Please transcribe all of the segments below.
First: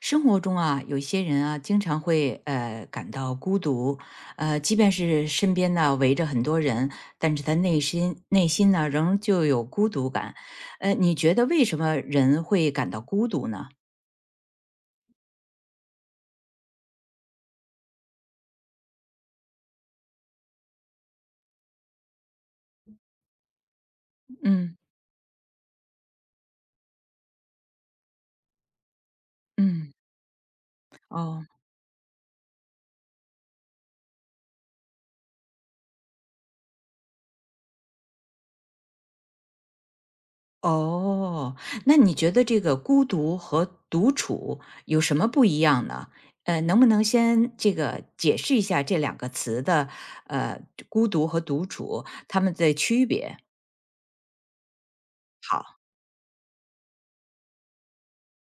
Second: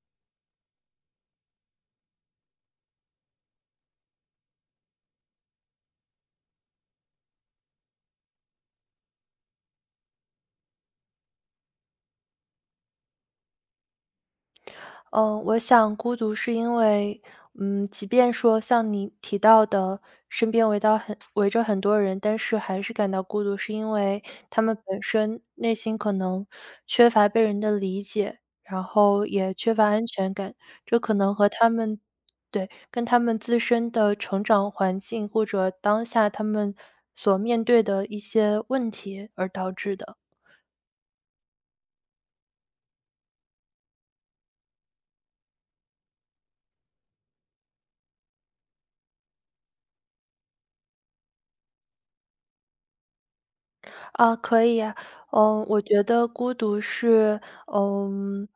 生活中啊，有一些人啊，经常会感到孤独，即便是身边呢围着很多人，但是他内心呢仍旧有孤独感。你觉得为什么人会感到孤独呢？嗯，我想孤独是因为，即便说像你提到的，身边围着很多人，但是还是感到孤独，是因为他们嗯本身内心可能缺乏被人的理解，然后也缺乏嗯，安全感，这可能哦和他们对，跟他们自身的成长环境或者当下他们所面对的一些问题而导致的。哦，那你觉得这个孤独和独处有什么不一样呢？能不能先这个解释一下这两个词的呃孤独和独处它们的区别？可以呀。好，我觉得孤独是，嗯，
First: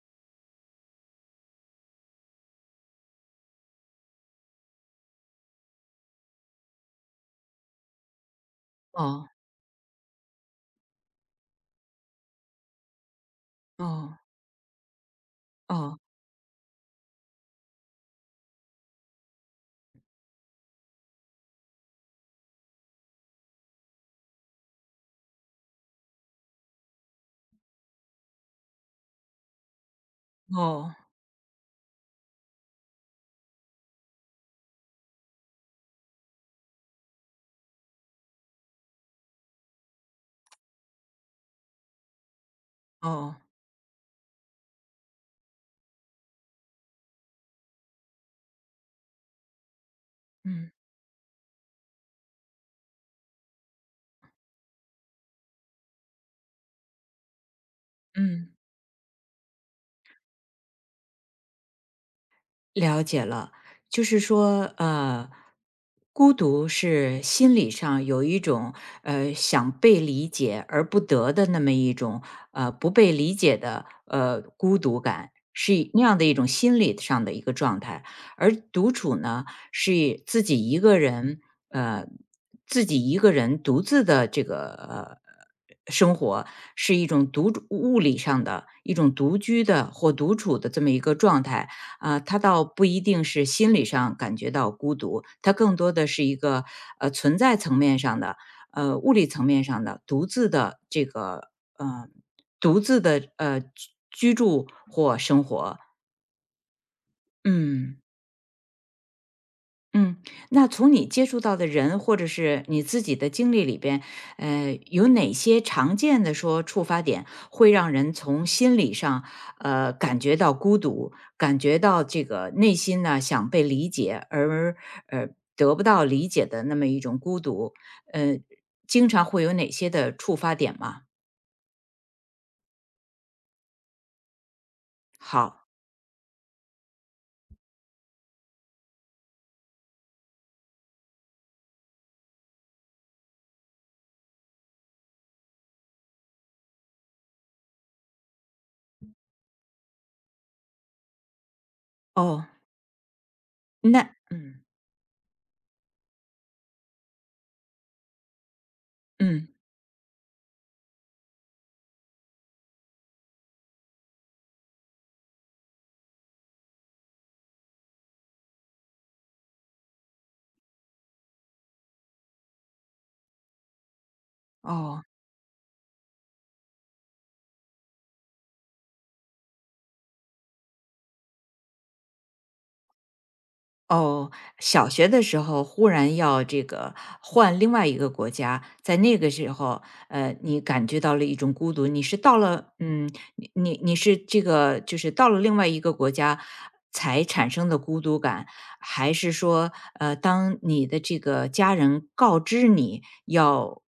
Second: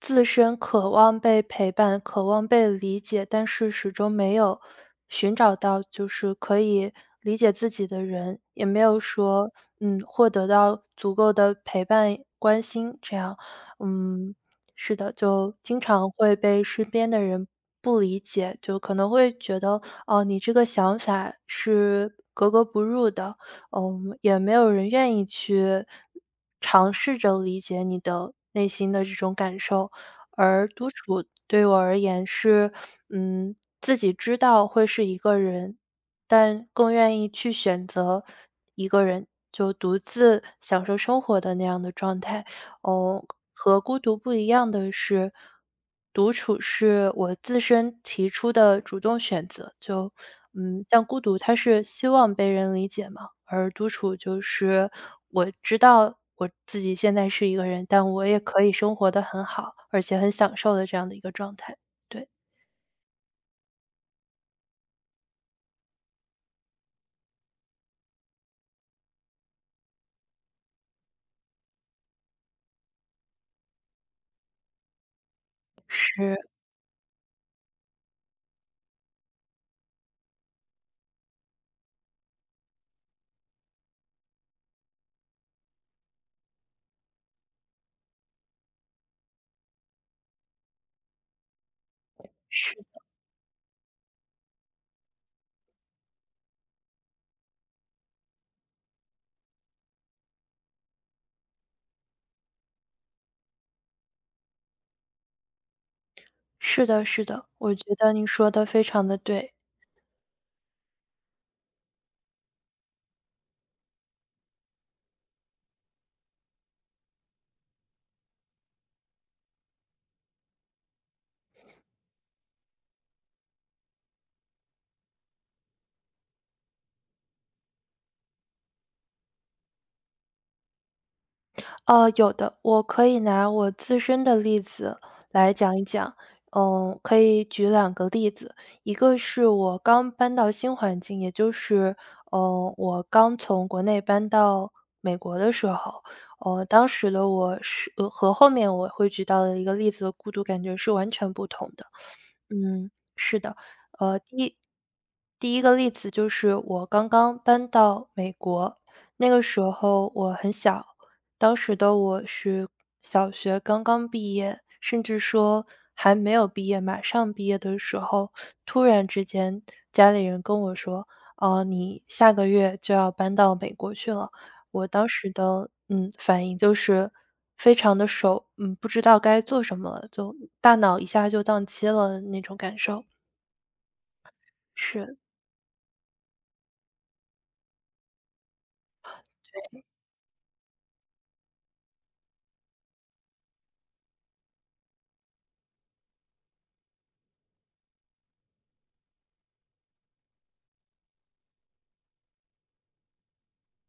自身渴望被陪伴、渴望被理解，但是始终没有寻找到就是可以理解自己的人，也没有哦。说，获得到足够的陪伴、关心这样。哦，嗯，是的，就经哦，常会被身边的人不理解，就可能会觉得，哦，你这个想法是格格不入的。也没有人愿意去尝试着理解你的内心的这种感受。而独哦，处对我而言是，嗯，自己知道会是一个人，但更愿意去选择一个人，就独自享受生活的那样的状态。哦，哦，和孤独不一样的是，独处是我自身提出的主动选择。就，嗯，像孤独，它是希望被人理解嘛。而独处就是我知道我自己现在是一个人，但我也嗯。可以生活的很好，而且很享受的这样的一个状态。对，了解了，就是说，孤独是心理上有一种想被理解而不得的那么一种不被理解的孤独感，是一那样的一是种心理上的一个状态。而独处呢，是以自己一个人，呃，自己一个人独自的这个生活，是一种独物理上的一种独居的或独处的这么一个状态。啊，他倒不是一定是心理上感觉到孤独，他更多的是一个存在层面上的、物理层面上的独自的这个呃独自的居居住或生活。是的是的，我觉嗯。得你说的非常的对。嗯，那从你接触到的人或者是你自己的经历里边，有哪些常见的说触发点会让人从心理上，感觉到孤独，感觉到这个内心呢想被理解，而呃得不到理解的那么一种孤独，呃，经常会有哪些的触发点吗？有的，我可以拿我自身的例子来好，讲一讲。可以举两个例子，一个是我刚搬到新环境，也就是，我刚从国内搬到美国的时候，当时的我是,和后面我会举到的一个例子的孤独感觉是完全不同的。哦，嗯，是的。那呃，第一嗯第一个例子就是我刚刚搬到美国，那个嗯，时候我很小，当时的我是小学刚刚毕业，甚至说还没有毕业，马上毕业的时候，突然之间家里人跟我说："哦，你下个月就要搬到美国去了。"我哦。当时的，反应就是非常的,不知道该做什么了，就大脑一下就宕机了那种感受，哦，小学是。的时候忽然要这个换另外一个国家，在那个时候，你感觉到了一种孤独。你是到了，嗯，你是这个，就是到了另外一个国家才产生的孤独感，还是说，当你的这个家人告知你要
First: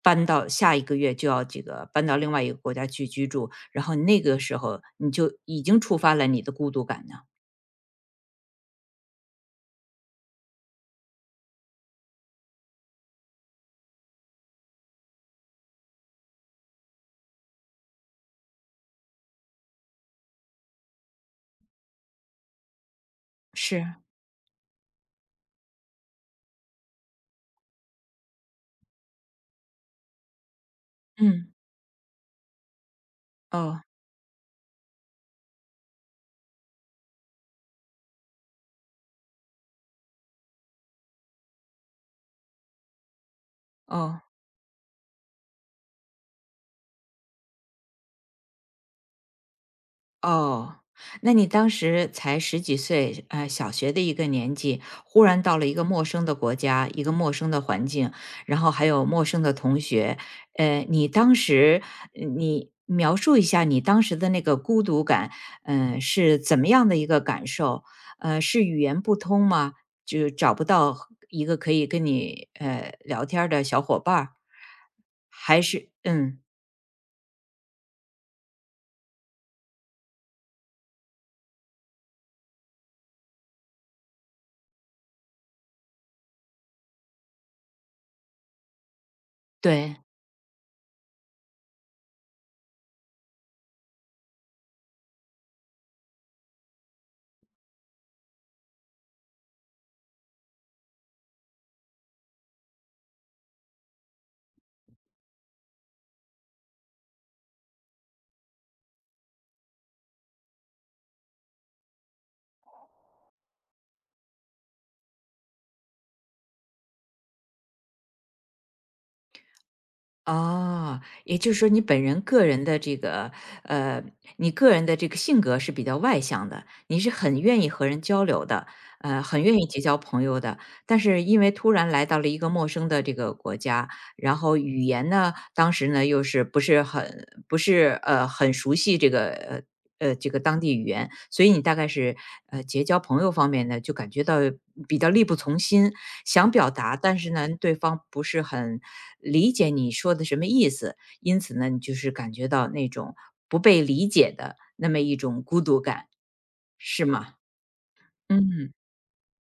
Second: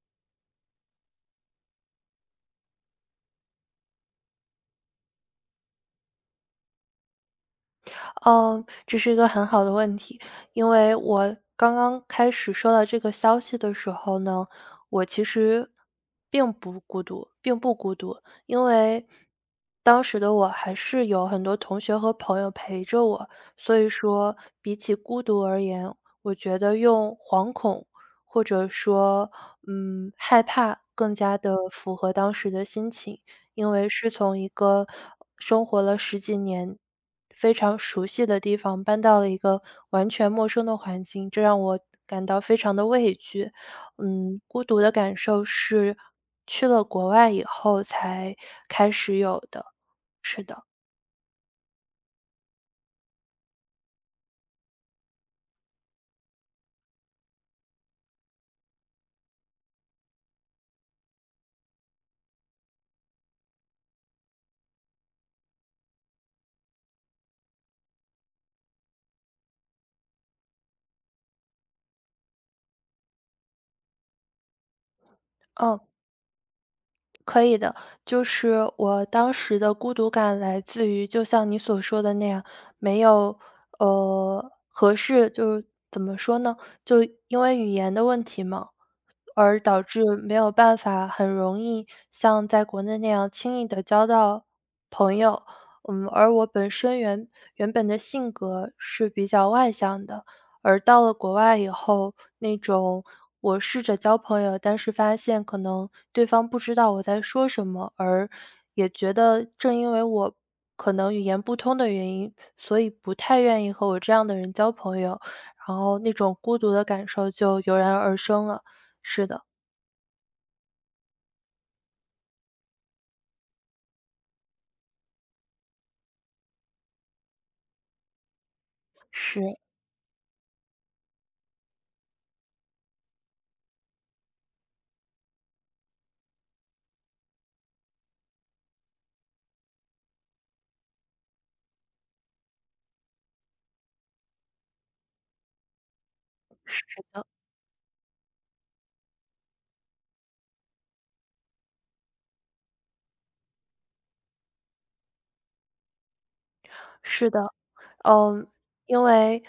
搬到下一个月就要这个搬到另外一个国家去居住，然后那个时候你就已经触发了你的孤独感呢？嗯，这是一个很好的问题，因为我刚刚开始收到这个消息的时候呢，我其实并不孤独，因为当时的我还是有很多同学和朋友陪着我，所是，以说比起孤独而言，我觉得用惶恐或者说害怕更加嗯，的符合当时的心情。因哦。为是从一个生活了十几年、非常熟悉的地方搬到了一个完全陌生的环境，这让我感到非常的畏惧。哦，孤独的感受是去了国外以后才开始有的，是的，哦，那你当时才十几岁，小学的一个年纪，忽然到了一个陌生的国家，一个陌生的环境，然后还有陌生的同学，你当时你描述一下你当时的那个孤独感，嗯、是怎么样的一个感受？是语言不通吗？就找不到一个可以跟你聊天儿的小伙伴儿还嗯。是嗯，可以的，就是我当时的孤独感来自于，就像你所说的那样，没有合适，就是怎么说呢？就因为语言的问题嘛，而导对，致没有办法很容易像在国内那样轻易的交到朋友。而我本身原本的性格是比较外向的，而到了国外以后，那种我试着交朋友，但是发现可能对方不知道我在说什么，而也觉得正因为我可能语言不通的原因，所以不太愿意和我这样的人交朋友，然后那种孤独的感受就油然而生了。是的，哦，也就是说你本人个人的这个，呃，你个人的这个性格是比较外向的，你是很愿意和人交流的，很是。愿意结交朋友的。但是因为突然来到了一个陌生的这个国家，然后语言呢，当时呢又是不是很不是很熟悉这个这个当地语言，所以你大概是，结交朋友方面呢，就感觉到比较力不从心，想表达，但是呢，对方不是很理解你说的什么意思，因此呢，你就是感觉到那种不被理解的那么一种孤独感，是是吗？的，嗯，嗯，因为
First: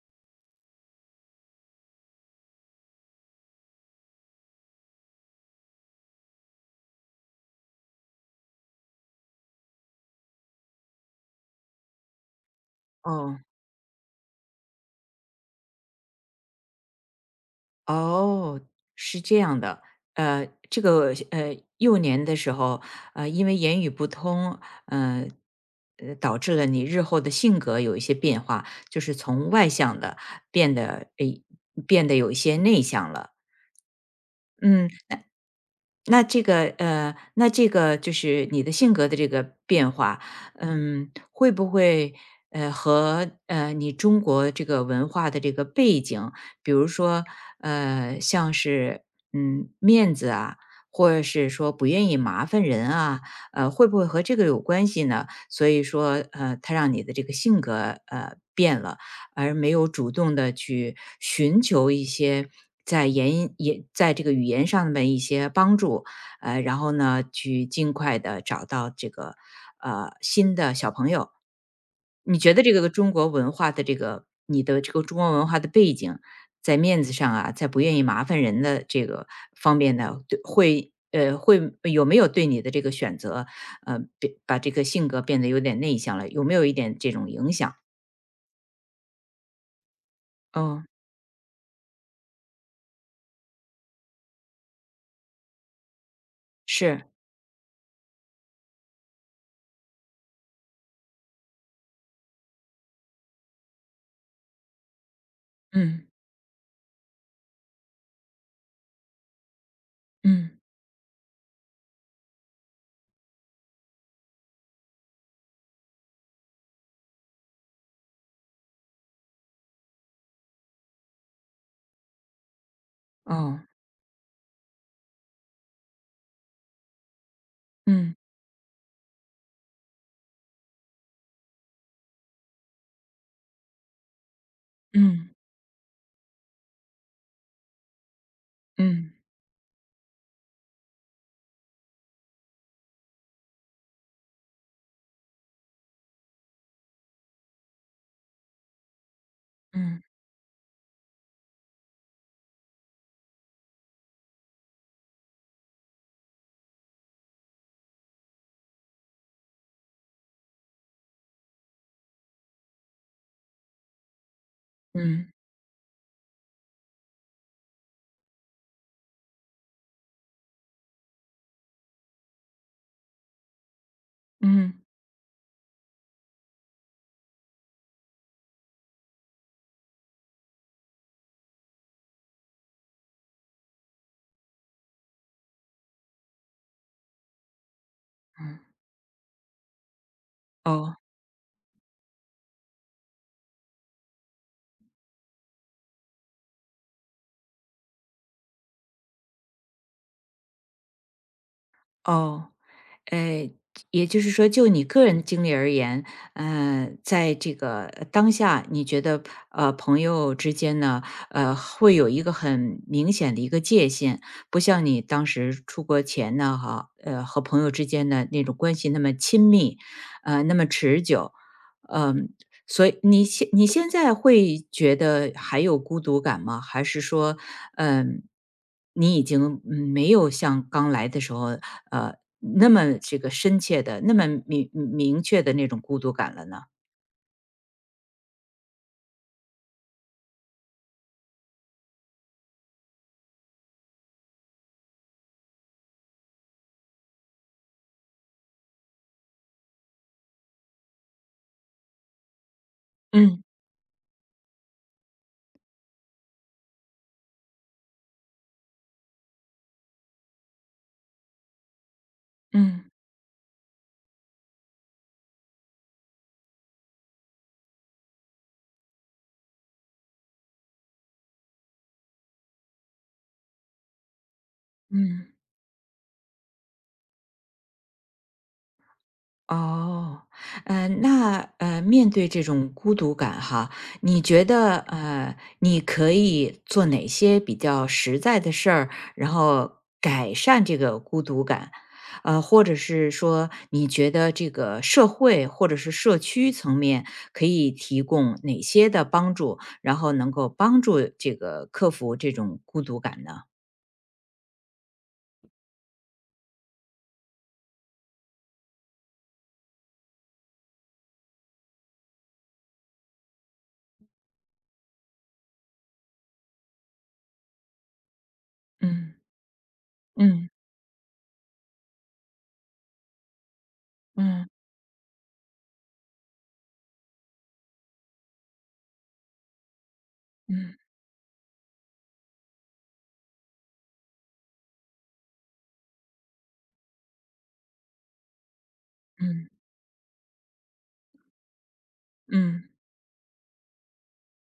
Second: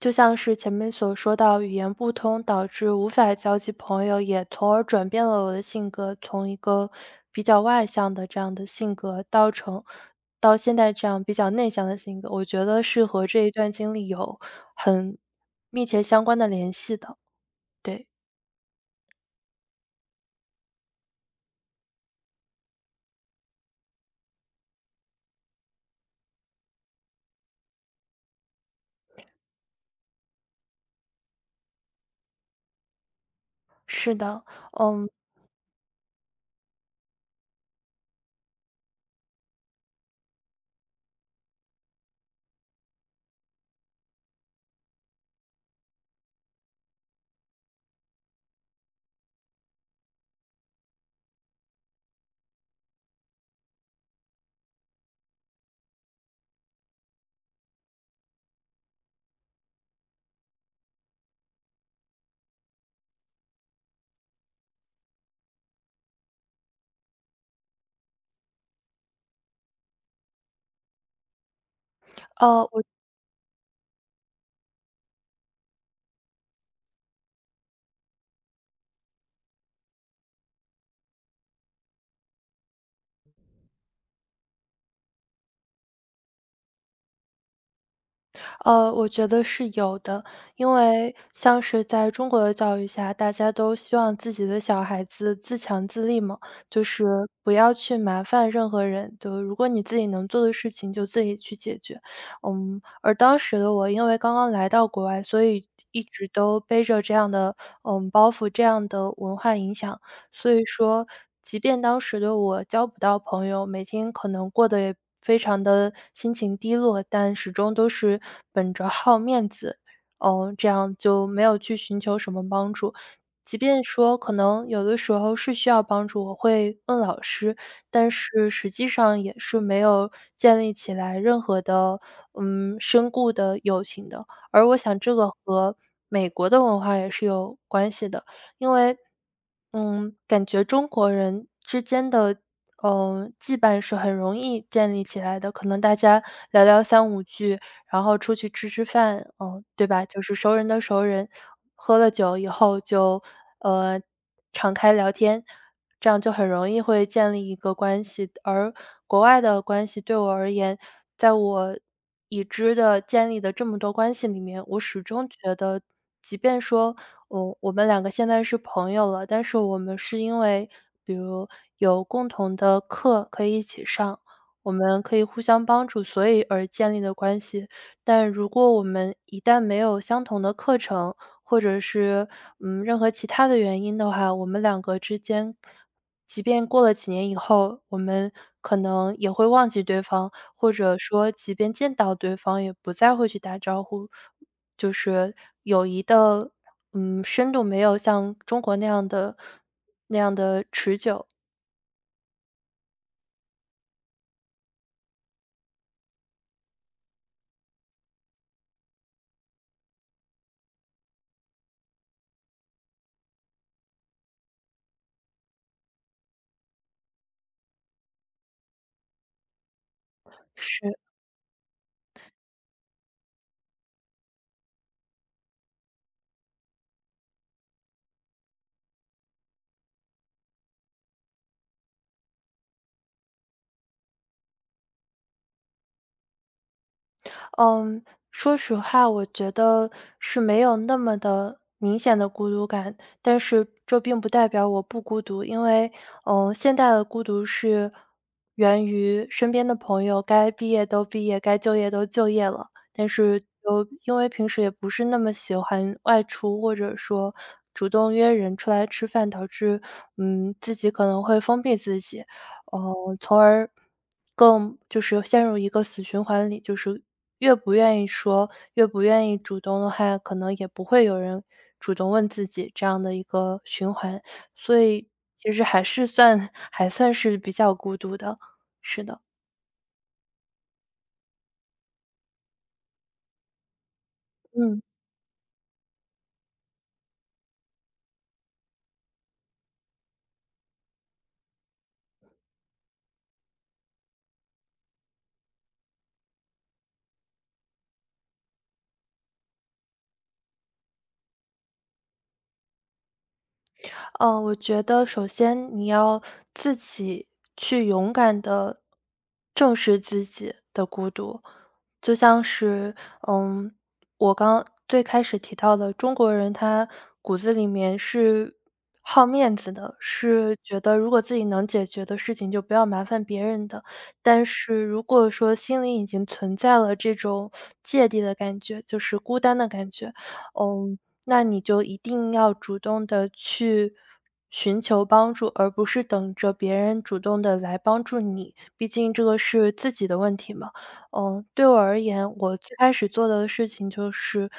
就像是前面所说到，语言不通导致无法交际朋友，也从而转变了我的性格，从一个比较外向的这样的性格，到现在这样比较内向的性格，我觉得是和哦。这一段经历有很密切相关的联系的。对，哦，是这样的，这个幼年的时候，因为言语不通，呃，导致了你日后的性格有一些变化，就是从外向的变得诶，变得有一些内向了。是的，嗯。嗯，那这个那这个就是你的性格的这个变化，嗯，会不会和你中国这个文化的这个背景，比如说像是嗯面子啊，或者是说不愿意麻烦人啊，会不会和这个有关系呢？所以说它让你的这个性格变了。而没有主动的去寻求一些在在这个语言上的一些帮助，然后呢，去尽快的找到这个，新的小朋友。你觉得呃，这我个中国文化的这个你的这个中国文化的背景，在面子上啊，在不愿意麻烦人的这个方面呢，对会会有没有对你的这个选择，变把这个性格变得有点内向了，有没有一点这种影响？我觉得是有的，因嗯，为像是在中国的教育下，大家都希望自己的小孩子自强自立嘛，就是是，不要去麻烦任何人，就如果你自己能做的事情就自己去解决。而当时的我，因为刚刚来到国外，所以一嗯。直都背着这样的包袱，这样的文化影响。所嗯，以说，即便当时的我交不到朋友，每天可能过得也非常的心情低落，但始终都是本着好面子，这样就没有去寻求什么帮助。即哦，便说可能有的时候是需要帮助，我会问老师，但嗯，是实际上也是没有建立起来任何的，深固的友情的。而我想这个嗯，和美国的文化也是有关系的。因为，嗯，感觉中国人之间的，羁绊是很容易建立起来的。可能大家聊聊三五句，然后出去吃吃饭，嗯，对嗯，吧？就是熟人的熟人，喝了酒以后就，呃，敞开聊天。这样就很容易会建立一个关系。而国外的关系对我而言，在我已知的建立的这么多关系里面，我始终嗯，觉得，即便说，我们两个现在是朋友了，但是我们是因为比如有共同的课可以一起上，我嗯，们可以互相帮助，所以而建立的关系。但如果我们一旦没有相同的课程，或者是，任何其他的原因的话，我们两个之间，即便过了几年以后，我们嗯，可能也会忘记对方，或者哦，说即便见到对方也不再会去打招呼。就是友谊的，深度没有像中国那样的持久，哦，哎，也就是说，就你个人的经历而言，在这个当下，你觉得朋友之间呢，会有一个很明显的一个界限，不像你当时出国前呢，哈，和朋友之间的那种关系那么亲密，那么是。持久，嗯、所以你现你现在会觉得还有孤独感吗？还是说，嗯，你已经嗯没有像刚来的时候，呃，那么这个深切的、那么明明确的那种孤独感了呢？嗯，说实话，我觉得是没有那么的明显的孤独感，但是这并不代表我不孤独，因为，现代的孤独是源于身边的朋友该毕业都毕业，该就业都就业了，但是嗯就因为平时也不是那么喜欢外出，或者说主动约人出来吃饭，导致自己可能会封闭自己。嗯哦，从而更就是陷入一个死循环里，就是越不愿意说，越不愿意主动的话，可能也不会有人主动问自己这样的一个循环，所以嗯。其实还是还算是比较孤独的，是的，哦，那面对这种孤独感哈，你觉得嗯。你可以做哪些比较实在的事儿，然后改善这个孤独感？或者是说，你觉得这个社会或者是社区层面可以提供哪些的帮助，然后能够帮助这个克服这种孤独感呢？我觉得首先你要自己去勇敢的正视自己的孤独。就像是，嗯，我刚最开始提到的，中国人他骨子里面是嗯好面子的，嗯是觉得如果自己能解决的事情就不要麻烦别人的。但嗯是如果说心里已经存在了这种芥蒂的感觉，就是孤单的感觉，嗯嗯嗯，那你就一定要主动的去寻求帮助，而不是等着别人主动的来帮助你，毕竟这个嗯是自己的问题嘛。对我而言，我嗯最开始做的事情就是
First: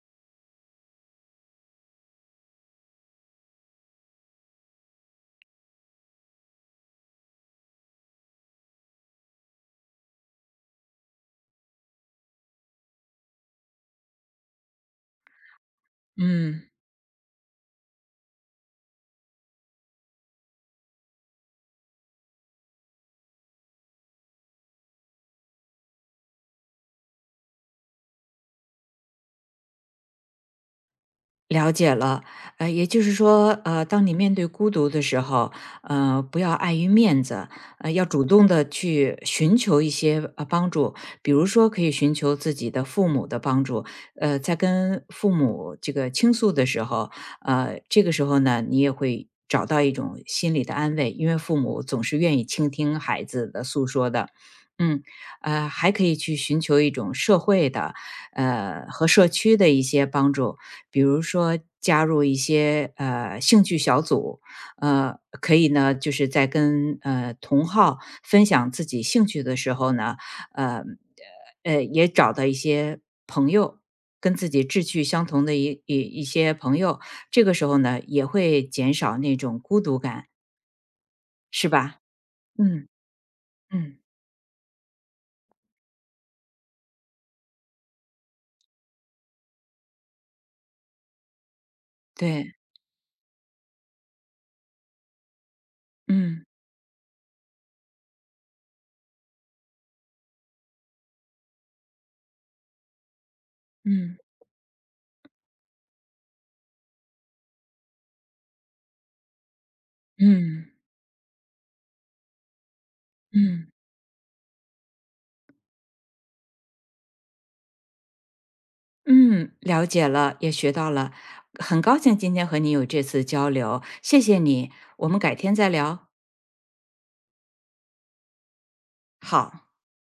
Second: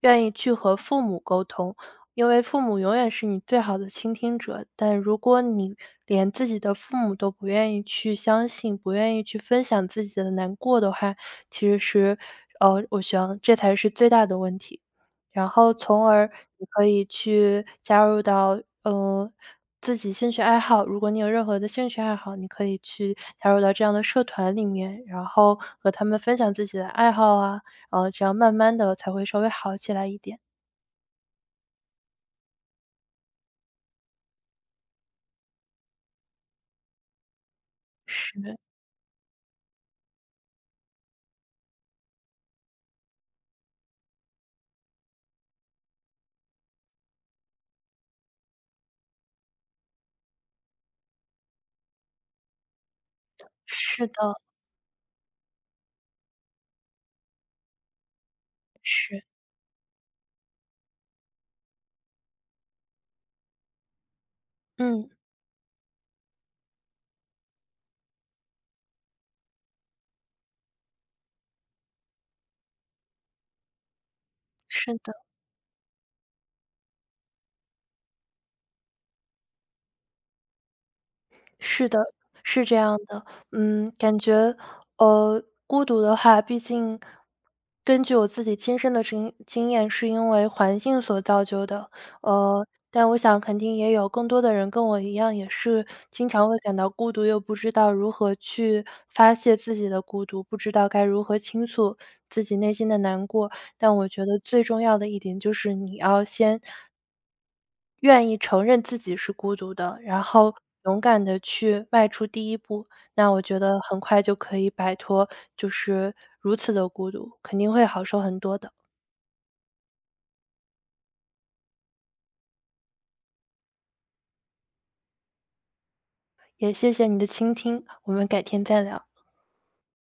愿意去和父母沟通，因为父母永远是你最好的倾听者，但如果你连自己的父母都不愿意去相信，不愿意去分享自己的难过的话，其实是呃，我想这才是最大的问题。然后从而嗯。你可以去加入到，自己兴趣爱好如果你有任何的兴趣爱好，你可以去加入到这样的社团里面，然后和他们分享自己的爱好啊，然后这样慢慢的才会稍微好起来一点。了解了，也就是说，当你面对孤独的时候，不要碍于面子，要主是，动的去寻求一些帮助，比如说可以寻求自己的父母的帮助，在跟父母这个倾诉的时候，这个时候呢，你也会找到一种心理的安慰，因为父母总是愿意倾听孩子的诉是说的，的，嗯，还可以去寻求一种社会的，和是，社区的一些帮助，比如说加入一些兴趣小组，嗯，可以呢，就是在跟同好分享自己兴趣的时候呢，呃也找到一些朋友，跟自己志是趣的。相同的一些朋友，这个时候呢也会减少那种孤独感，是是的，吧？是这嗯样的。嗯，嗯，感觉，孤独的话，毕竟根据我自己亲身的经验，是因为环境所造就的。对，但我想肯定也有更多的人跟我一样，也是经嗯常会感到孤独，又不知道如何去发泄自己的孤独，不知道该如何倾诉自己内心的难过。但我嗯嗯觉得最重要的一点就是，你要先愿意承认自己是孤独的，然后嗯。勇敢的去迈出第一步，那我觉嗯得很快就可以摆脱就是如此的孤独，肯定会好受很多的。嗯，了解了，也学到了，很高兴今天和你有这次交流，谢谢你，我们改天再聊，也谢谢你的倾听，我们改天再聊。好。